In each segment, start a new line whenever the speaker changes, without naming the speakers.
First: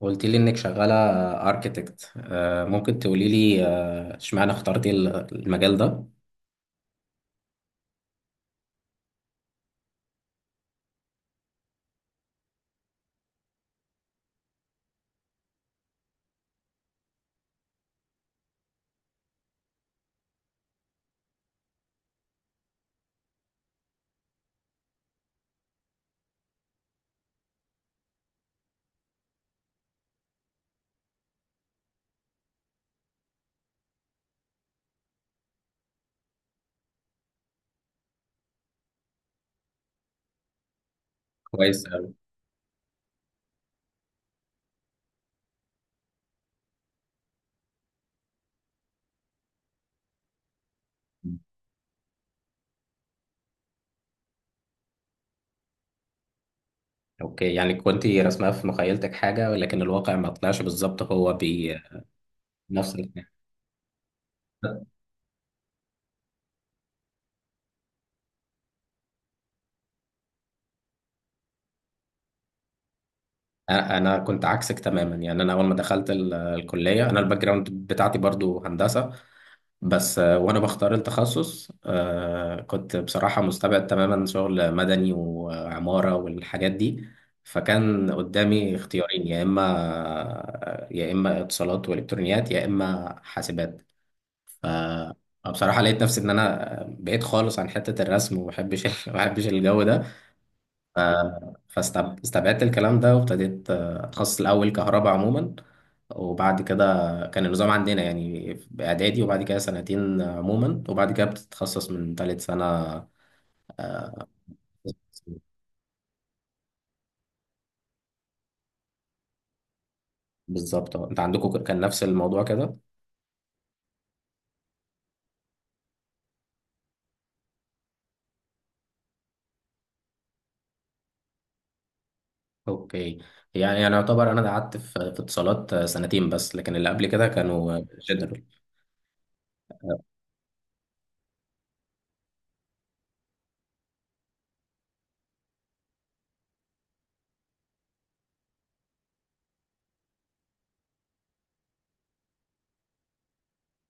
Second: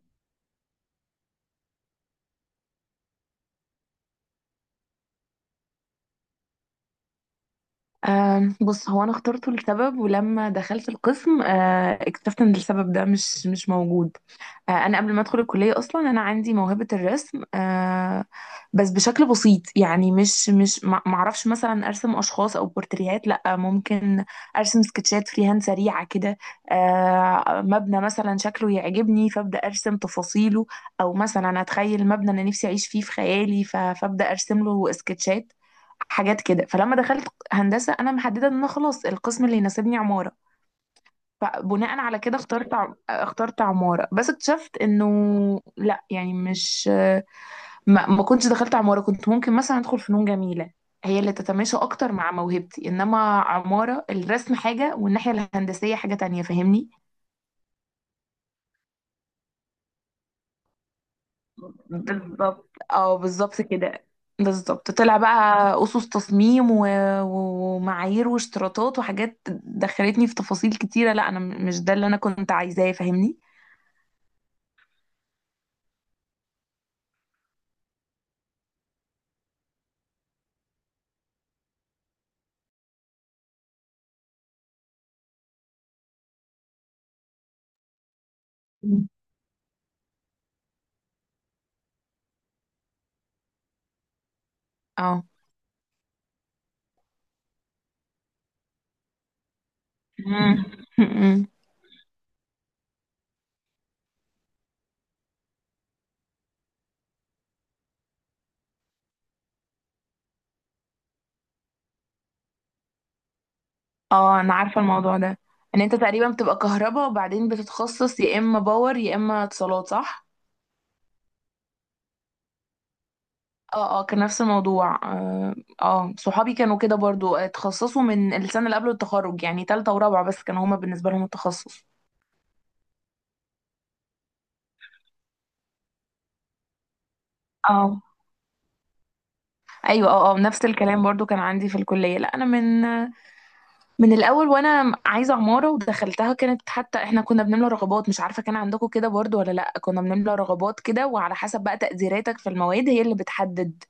قلت لي انك شغاله اركيتكت. ممكن تقولي لي اشمعنى اخترتي المجال ده؟
آه بص، هو انا اخترته لسبب، ولما دخلت القسم آه اكتشفت ان السبب ده مش موجود. آه، انا قبل ما ادخل الكليه اصلا انا عندي موهبه الرسم. آه، بس بشكل بسيط، يعني مش مش ما ما اعرفش مثلا ارسم اشخاص او بورتريهات، لا. ممكن ارسم سكتشات فري هاند سريعه كده. آه، مبنى مثلا شكله يعجبني فابدا ارسم تفاصيله، او مثلا اتخيل مبنى انا نفسي اعيش فيه في خيالي فابدا ارسم له سكتشات، حاجات كده. فلما دخلت هندسه انا محدده ان انا خلاص القسم اللي يناسبني عماره،
كويس
فبناء
أوي.
على كده اخترت اخترت عمارة. بس اكتشفت انه لا، يعني مش ما كنتش دخلت عمارة، كنت ممكن مثلا ادخل فنون جميلة، هي اللي تتماشى اكتر مع موهبتي. انما عمارة، الرسم حاجة والناحية الهندسية حاجة تانية، فاهمني.
اوكي، يعني كنت رسمها في مخيلتك حاجه، ولكن الواقع ما طلعش بالظبط، هو بنفس
بالظبط، اه
الاثنين.
بالظبط كده. بالظبط طلع بقى اسس تصميم و ومعايير واشتراطات وحاجات دخلتني في تفاصيل كتيرة. لا انا مش ده اللي انا كنت عايزاه، فاهمني.
انا كنت عكسك تماما، يعني انا اول ما دخلت الكليه انا الباك جراوند بتاعتي برضو هندسه. بس وانا بختار التخصص، كنت بصراحه مستبعد تماما شغل مدني وعماره والحاجات دي. فكان قدامي
مم.
اختيارين، يا اما اتصالات والكترونيات يا اما حاسبات. ف
اه.
بصراحه لقيت نفسي ان انا بعيد خالص عن حته الرسم وما بحبش ما بحبش الجو ده. ف-
مم.
فاستبعدت الكلام ده، وابتديت اتخصص الاول كهرباء عموما. وبعد كده كان النظام عندنا يعني باعدادي، وبعد كده سنتين عموما، وبعد كده بتتخصص من ثالث سنه.
اه انا عارفة الموضوع ده، ان انت تقريبا بتبقى كهرباء وبعدين بتتخصص يا اما باور يا اما اتصالات، صح.
بالظبط أه. انت عندكم كان نفس الموضوع كده؟
اه اه كان نفس الموضوع اه. آه، صحابي كانوا كده برضو، آه، اتخصصوا من السنة اللي قبل التخرج يعني تالتة ورابعة، بس كانوا هما بالنسبة لهم التخصص.
اوكي، يعني يعتبر انا قعدت في اتصالات سنتين بس، لكن اللي قبل كده كانوا
اه.
جنرال.
ايوه اه اه، نفس الكلام برضو كان عندي في الكلية. لا انا من من الاول وانا عايزه عماره ودخلتها. كانت حتى احنا كنا بنملى رغبات، مش عارفه كان عندكم كده برضو ولا لا، كنا بنملى رغبات كده وعلى حسب بقى تقديراتك في المواد هي اللي بتحدد.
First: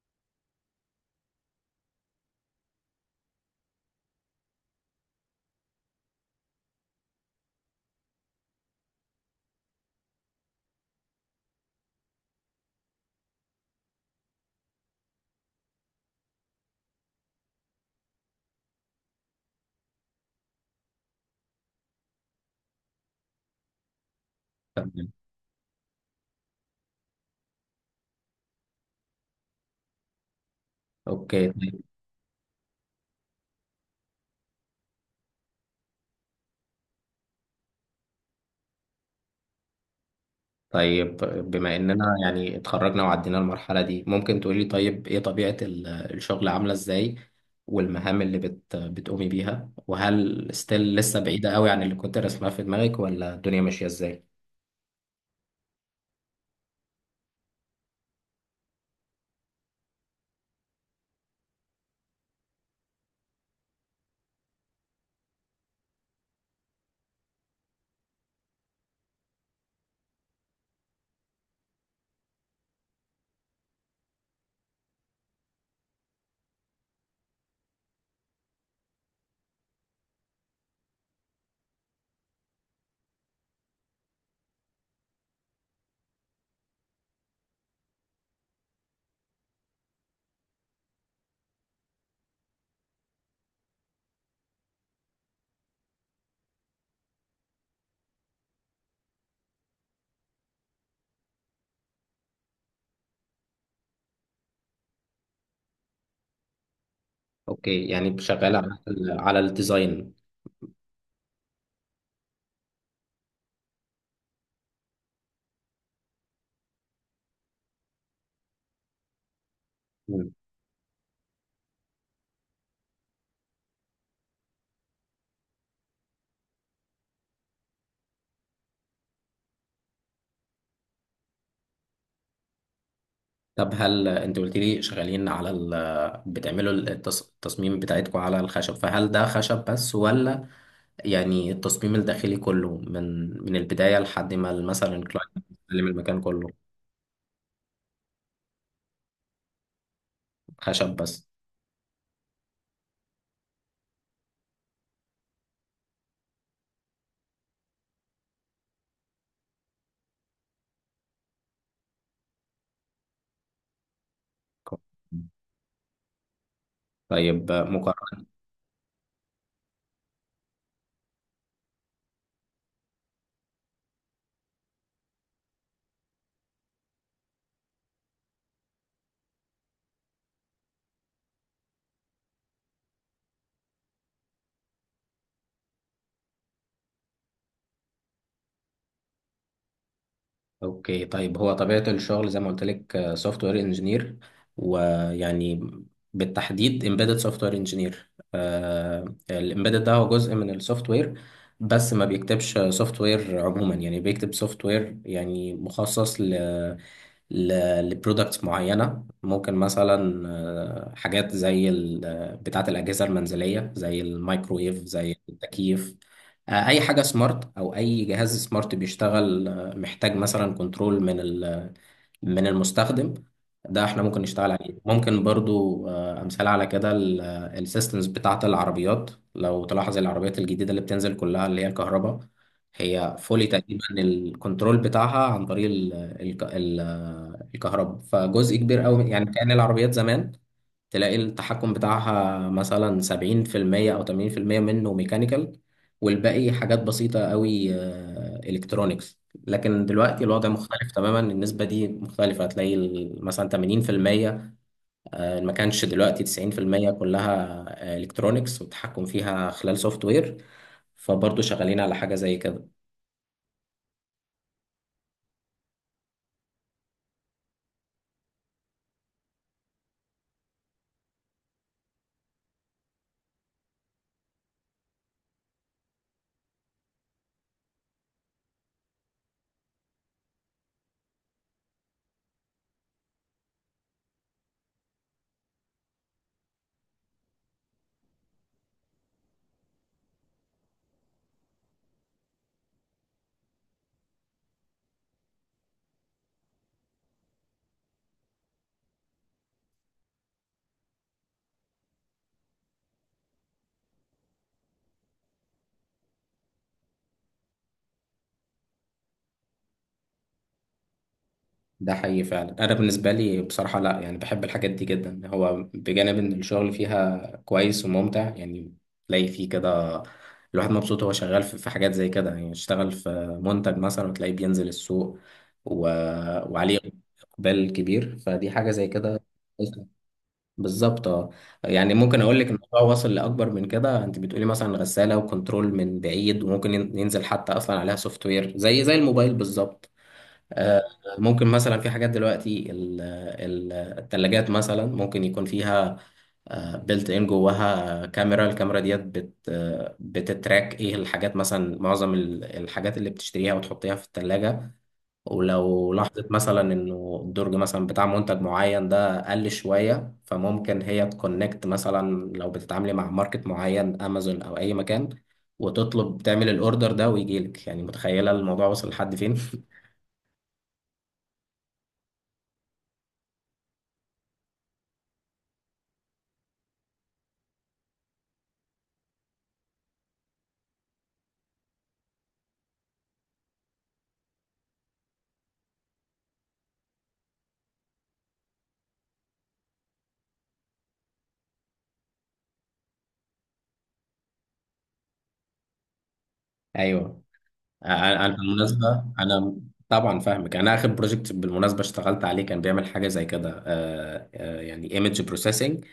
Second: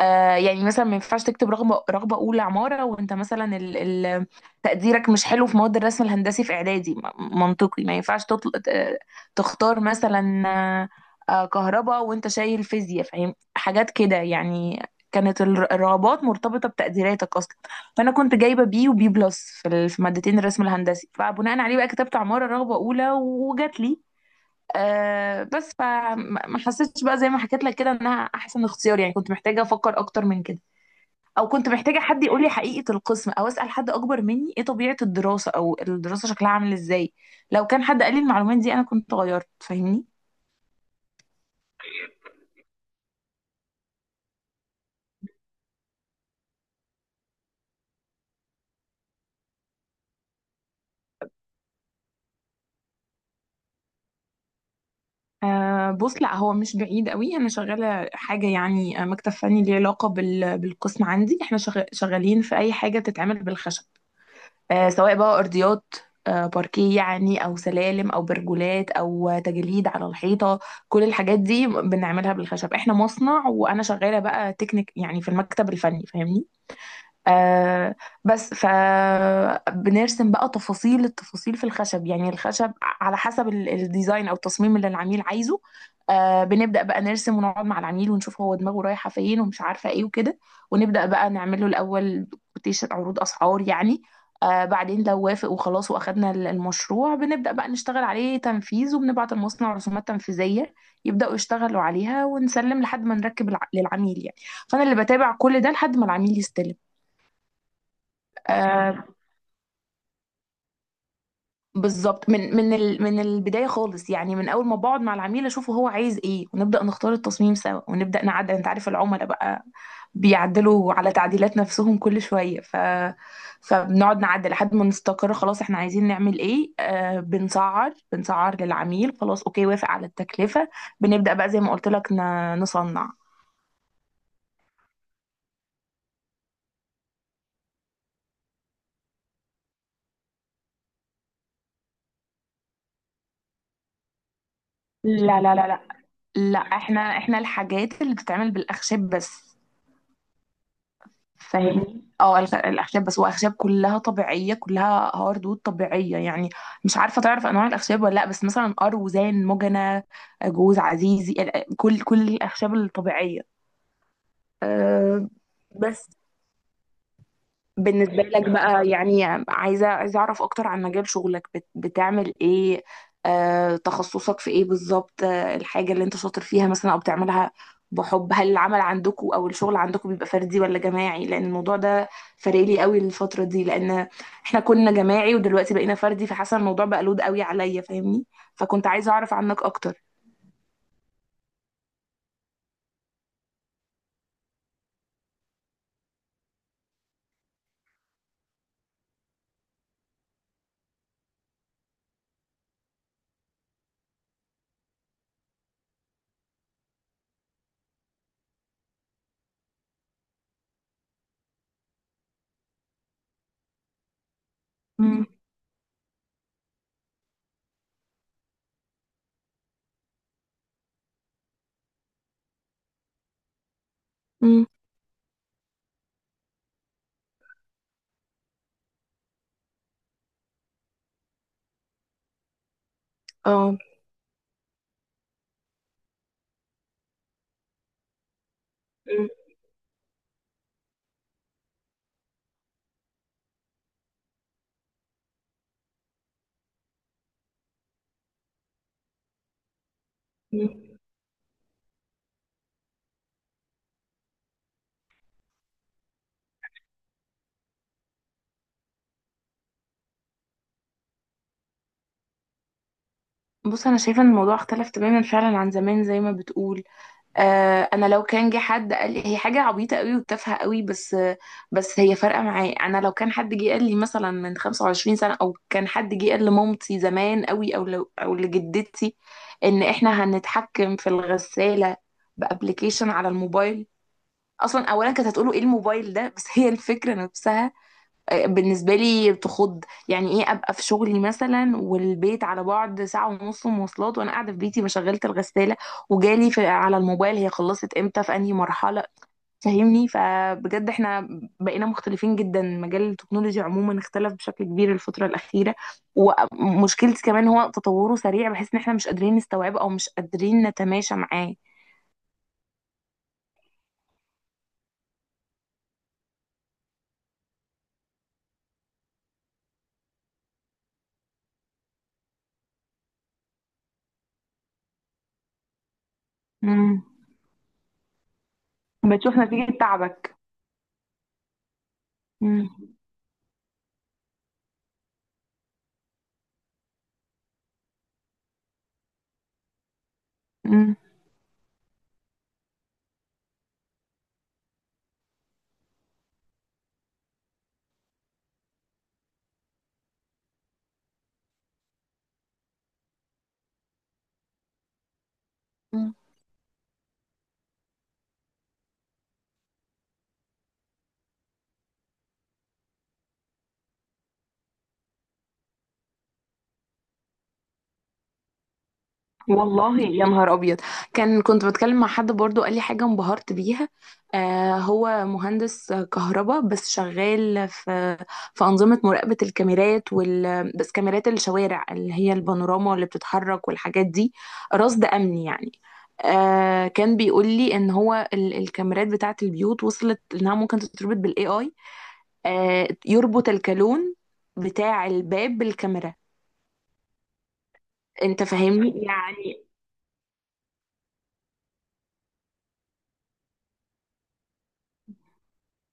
آه يعني مثلا ما ينفعش تكتب رغبه اولى عماره وانت مثلا ال تقديرك مش حلو في مواد الرسم الهندسي في اعدادي، منطقي ما ينفعش تختار مثلا آه، كهرباء وانت شايل فيزياء، فاهم حاجات كده يعني. كانت الرغبات مرتبطه بتقديراتك اصلا. فانا كنت جايبه بي وبي بلس في في مادتين الرسم الهندسي، فبناء عليه بقى كتبت عماره رغبه اولى وجات لي.
تمام.
آه بس فما ما حسيتش بقى زي ما حكيت لك كده انها احسن اختيار، يعني كنت محتاجه افكر اكتر من كده، او
اوكي
كنت محتاجه حد يقول لي حقيقه القسم او اسال حد اكبر مني ايه طبيعه الدراسه او الدراسه شكلها عامل ازاي. لو كان حد قال لي المعلومات دي انا كنت غيرت، فاهمني.
طيب، بما اننا يعني اتخرجنا وعدينا المرحلة دي، ممكن تقولي طيب ايه طبيعة الشغل عاملة ازاي، والمهام اللي بتقومي بيها، وهل ستيل لسه بعيدة قوي عن اللي كنت رسمها في دماغك، ولا الدنيا ماشية ازاي؟
آه بص، لا هو مش بعيد قوي. انا شغاله حاجه يعني، آه، مكتب فني ليه علاقه بالقسم عندي. احنا شغالين في اي حاجه بتتعمل بالخشب، آه، سواء بقى أرضيات، آه، باركيه يعني، أو سلالم أو برجولات أو تجليد على الحيطة. كل الحاجات دي بنعملها بالخشب. احنا مصنع وأنا شغالة بقى تكنيك يعني في المكتب الفني، فاهمني. آه بس فبنرسم بقى تفاصيل التفاصيل في الخشب، يعني الخشب على حسب الديزاين او التصميم اللي العميل عايزه. آه بنبدأ بقى نرسم ونقعد مع العميل ونشوف هو دماغه رايحة فين ومش عارفة ايه وكده، ونبدأ بقى نعمل له الاول كوتيشن، عروض اسعار يعني. آه بعدين لو وافق وخلاص واخدنا المشروع بنبدأ بقى نشتغل عليه تنفيذ، وبنبعت المصنع رسومات تنفيذية يبدأوا يشتغلوا عليها، ونسلم لحد ما نركب للعميل يعني. فأنا اللي بتابع كل ده لحد ما العميل يستلم.
اوكي، يعني شغالة على
آه
الديزاين.
بالظبط، من من البدايه خالص، يعني من اول ما بقعد مع العميل اشوفه هو عايز ايه، ونبدا نختار التصميم سوا ونبدا نعدل. انت عارف العملاء بقى بيعدلوا على تعديلات نفسهم كل شويه، فبنقعد نعدل لحد ما نستقر خلاص احنا عايزين نعمل ايه. آه بنسعر، بنسعر للعميل خلاص، اوكي، وافق على التكلفه، بنبدا بقى زي ما قلت لك نصنع.
طب هل انت قلت لي شغالين بتعملوا التصميم بتاعتكم على الخشب، فهل ده خشب بس، ولا يعني التصميم الداخلي كله من البداية لحد ما مثلا
لا
الكلاينت
لا لا لا،
يستلم المكان كله؟
لا احنا الحاجات اللي بتتعمل بالاخشاب بس،
خشب بس.
فاهمني. اه الاخشاب بس، واخشاب كلها طبيعيه، كلها هاردوود طبيعيه يعني. مش عارفه تعرف انواع الاخشاب ولا لا، بس مثلا اروزان، مجنة، جوز، عزيزي، كل كل الاخشاب الطبيعيه. أه بس.
طيب
بالنسبة
مقارنة.
لك بقى يعني، عايزة عايزة أعرف أكتر عن مجال شغلك، بت بتعمل إيه، آه، تخصصك في إيه بالظبط، آه، الحاجة اللي أنت شاطر فيها مثلا أو بتعملها بحب. هل العمل عندكم أو الشغل عندكم بيبقى فردي ولا جماعي، لأن الموضوع ده فارق لي قوي الفترة دي. لأن إحنا كنا جماعي ودلوقتي بقينا فردي، فحاسة الموضوع بقى لود قوي عليا، فاهمني. فكنت عايزة أعرف عنك أكتر.
اوكي طيب، هو طبيعة الشغل زي ما قلت لك سوفت وير انجينير، ويعني بالتحديد امبيدد سوفت وير انجينير. الامبيدد ده هو جزء من السوفت وير، بس ما بيكتبش سوفت وير عموما، يعني بيكتب سوفت وير يعني مخصص لبرودكتس معينة. ممكن مثلا حاجات زي ال- آه، بتاعة الأجهزة المنزلية زي الميكرويف زي
مم.
التكييف. أي حاجة سمارت أو أي جهاز سمارت بيشتغل، محتاج مثلا كنترول من المستخدم. ده احنا ممكن نشتغل
مم.
عليه، ممكن برضو امثال على كده السيستمز بتاعه العربيات. لو تلاحظ العربيات الجديده اللي بتنزل كلها اللي هي الكهرباء، هي فولي
اه.
تقريبا الكنترول بتاعها عن طريق الكهرباء. فجزء كبير قوي،
مم.
يعني كأن العربيات زمان تلاقي التحكم بتاعها مثلا 70% أو 80% منه ميكانيكال، والباقي حاجات بسيطة قوي، إلكترونيكس. لكن دلوقتي الوضع مختلف
مم.
تماما، النسبة دي مختلفة، هتلاقي مثلا 80%، ما كانش، دلوقتي 90% كلها إلكترونيكس والتحكم فيها خلال سوفت وير. فبرضه شغالين على حاجة زي كده.
بص، أنا شايفة إن الموضوع اختلف تماما فعلا عن زمان زي ما بتقول. آه، انا لو كان جه حد قال لي هي حاجه عبيطه قوي وتافهه قوي، بس بس هي فارقه معايا. انا لو كان حد جه قال لي مثلا من 25 سنه، او كان حد جه قال لمامتي زمان قوي او لو او لجدتي ان احنا هنتحكم في الغساله بابلكيشن على الموبايل، اصلا اولا كانت هتقولوا ايه الموبايل ده، بس هي الفكره نفسها بالنسبة لي بتخض. يعني ايه ابقى في شغلي مثلا والبيت على بعد ساعة ونص مواصلات، وانا قاعدة في بيتي ما شغلت الغسالة، وجالي في على الموبايل هي خلصت امتى في انهي مرحلة. فاهمني، فبجد احنا بقينا مختلفين جدا. مجال التكنولوجيا عموما اختلف بشكل كبير الفترة الأخيرة، ومشكلتي كمان هو تطوره سريع بحيث ان احنا مش قادرين نستوعبه او مش قادرين نتماشى معاه.
ده حقيقي فعلا. انا بالنسبه لي بصراحه، لا يعني بحب الحاجات دي جدا، هو بجانب ان الشغل فيها كويس وممتع، يعني تلاقي فيه كده الواحد مبسوط هو شغال في حاجات زي كده. يعني اشتغل في منتج مثلا، وتلاقيه بينزل السوق و... وعليه
امم.
اقبال كبير، فدي حاجه زي كده.
بتشوف نتيجة تعبك.
بالظبط اه. يعني ممكن اقول لك
امم.
الموضوع وصل لاكبر من كده. انت بتقولي مثلا غساله وكنترول من بعيد، وممكن ينزل حتى اصلا عليها سوفت وير زي الموبايل بالظبط. آه، ممكن مثلا في حاجات دلوقتي التلاجات، مثلا ممكن يكون فيها بلت ان جواها كاميرا، الكاميرا ديت بت آه، بتتراك ايه الحاجات، مثلا معظم الحاجات اللي بتشتريها وتحطيها في التلاجة. ولو
امم.
لاحظت مثلا انه الدرج مثلا بتاع منتج معين ده قل شوية، فممكن هي تكونكت مثلا لو بتتعاملي مع ماركت معين، امازون او اي مكان، وتطلب تعمل الاوردر ده ويجيلك. يعني متخيلة الموضوع وصل لحد فين؟
والله يا نهار ابيض. كان كنت بتكلم مع حد برضو قال لي حاجه انبهرت بيها. آه هو مهندس كهرباء بس شغال في في انظمه مراقبه الكاميرات، وال بس كاميرات الشوارع اللي هي البانوراما اللي بتتحرك والحاجات دي، رصد امني يعني. آه كان بيقول لي ان هو الكاميرات بتاعه البيوت وصلت انها ممكن تتربط بالاي اي. آه يربط الكالون بتاع الباب بالكاميرا،
ايوه. انا
انت
بالمناسبه
فاهمني.
طبعا فاهمك. انا اخر بروجكت بالمناسبه اشتغلت عليه كان بيعمل حاجه زي كده، يعني ايمج بروسيسنج.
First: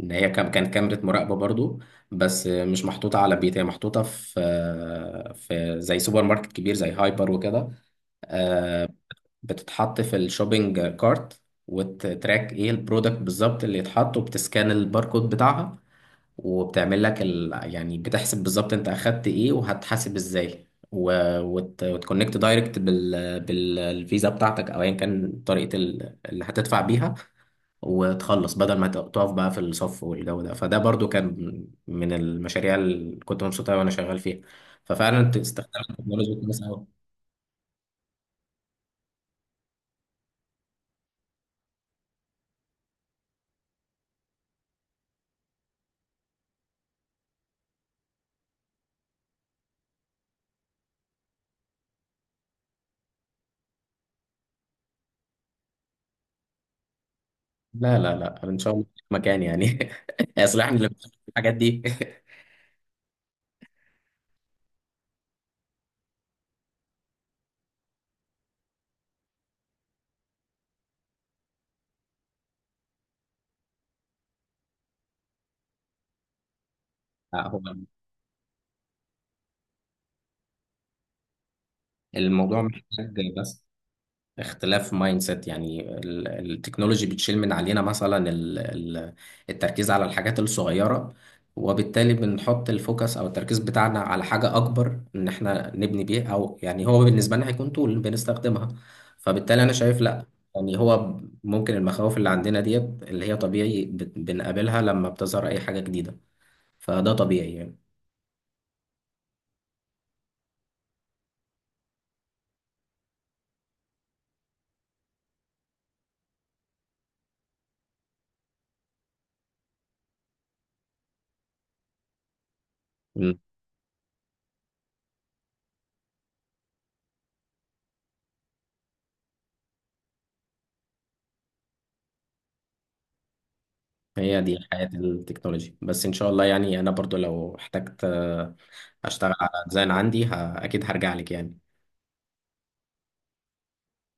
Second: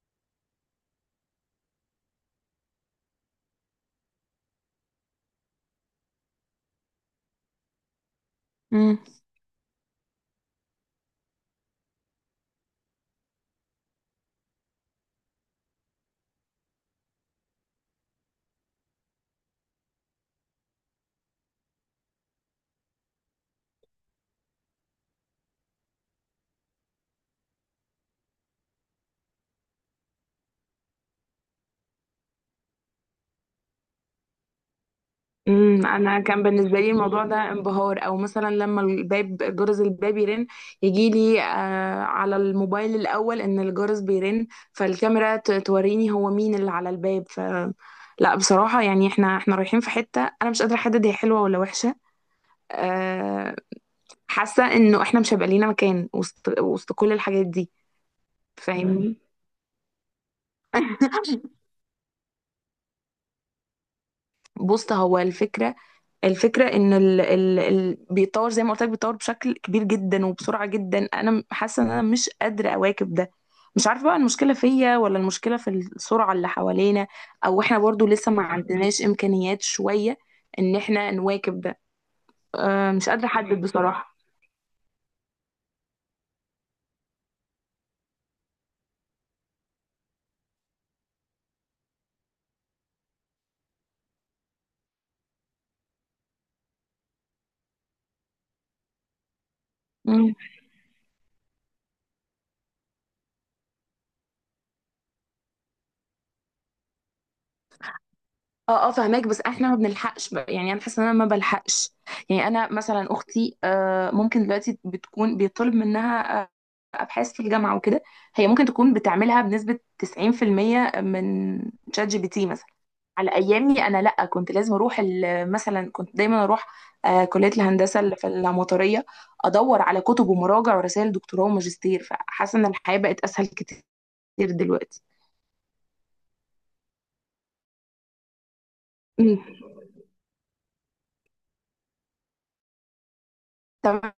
ان هي كانت كاميرا مراقبه برضو، بس مش محطوطه على بيت، هي محطوطه في في زي سوبر ماركت كبير زي هايبر وكده.
مم.
بتتحط في الشوبينج كارت، وتراك ايه البرودكت بالظبط اللي يتحط، وبتسكان الباركود بتاعها، وبتعمل لك يعني بتحسب بالظبط انت اخدت ايه، وهتحاسب ازاي، و... وت... وتكونكت دايركت بالفيزا بتاعتك، او ايا كان طريقة اللي هتدفع بيها، وتخلص بدل ما تقف بقى في الصف والجو ده. فده برضو كان من المشاريع اللي كنت مبسوط قوي وانا شغال فيها. ففعلا، انت استخدام
امم، انا
التكنولوجيا
كان
كويس
بالنسبه
قوي.
لي الموضوع ده انبهار، او مثلا لما الباب، جرس الباب يرن يجي لي آه على الموبايل الاول ان الجرس بيرن، فالكاميرا توريني هو مين اللي على الباب. لا بصراحه يعني احنا احنا رايحين في حته انا مش قادره احدد هي حلوه ولا وحشه. آه، حاسه انه احنا مش هيبقى لينا مكان وسط، وسط كل الحاجات دي،
لا لا لا، ان شاء الله في
فاهمني.
مكان يعني. يصلحني للحاجات دي.
بص، هو الفكرة، الفكرة ان ال بيتطور زي ما قلت لك، بيتطور بشكل كبير جدا وبسرعة جدا. انا حاسة ان انا مش قادرة اواكب ده. مش عارفة بقى المشكلة فيا ولا المشكلة في السرعة اللي حوالينا،
هو
او احنا برضو لسه ما عندناش امكانيات شوية ان احنا نواكب ده.
الموضوع
أه مش قادرة
محتاج
احدد
بس
بصراحة.
اختلاف مايند سيت. يعني التكنولوجي بتشيل من علينا مثلا التركيز على الحاجات الصغيرة، وبالتالي بنحط الفوكس او التركيز بتاعنا على حاجة اكبر ان احنا نبني بيه، او يعني هو بالنسبة لنا هيكون طول بنستخدمها. فبالتالي انا شايف لا،
مم.
يعني هو ممكن المخاوف اللي عندنا ديت اللي هي طبيعي بنقابلها لما بتظهر اي حاجة جديدة، فده طبيعي يعني.
اه اه فهماك، بس احنا ما بنلحقش بقى. يعني انا حاسه ان انا ما بلحقش. يعني انا مثلا اختي آه ممكن دلوقتي بتكون بيطلب منها آه، ابحاث في الجامعه وكده، هي ممكن تكون بتعملها بنسبه 90% من شات جي بي تي مثلا. على ايامي انا لا، كنت لازم اروح مثلا كنت دايما اروح آه، كليه الهندسه اللي في العماريه، ادور على كتب ومراجع ورسائل دكتوراه وماجستير. فحاسه ان الحياه بقت اسهل كتير
هي دي حياة
دلوقتي.
التكنولوجي بس، ان شاء الله يعني. انا برضو لو احتجت اشتغل
أمم.
على ديزاين عندي اكيد هرجع لك يعني.
تمام.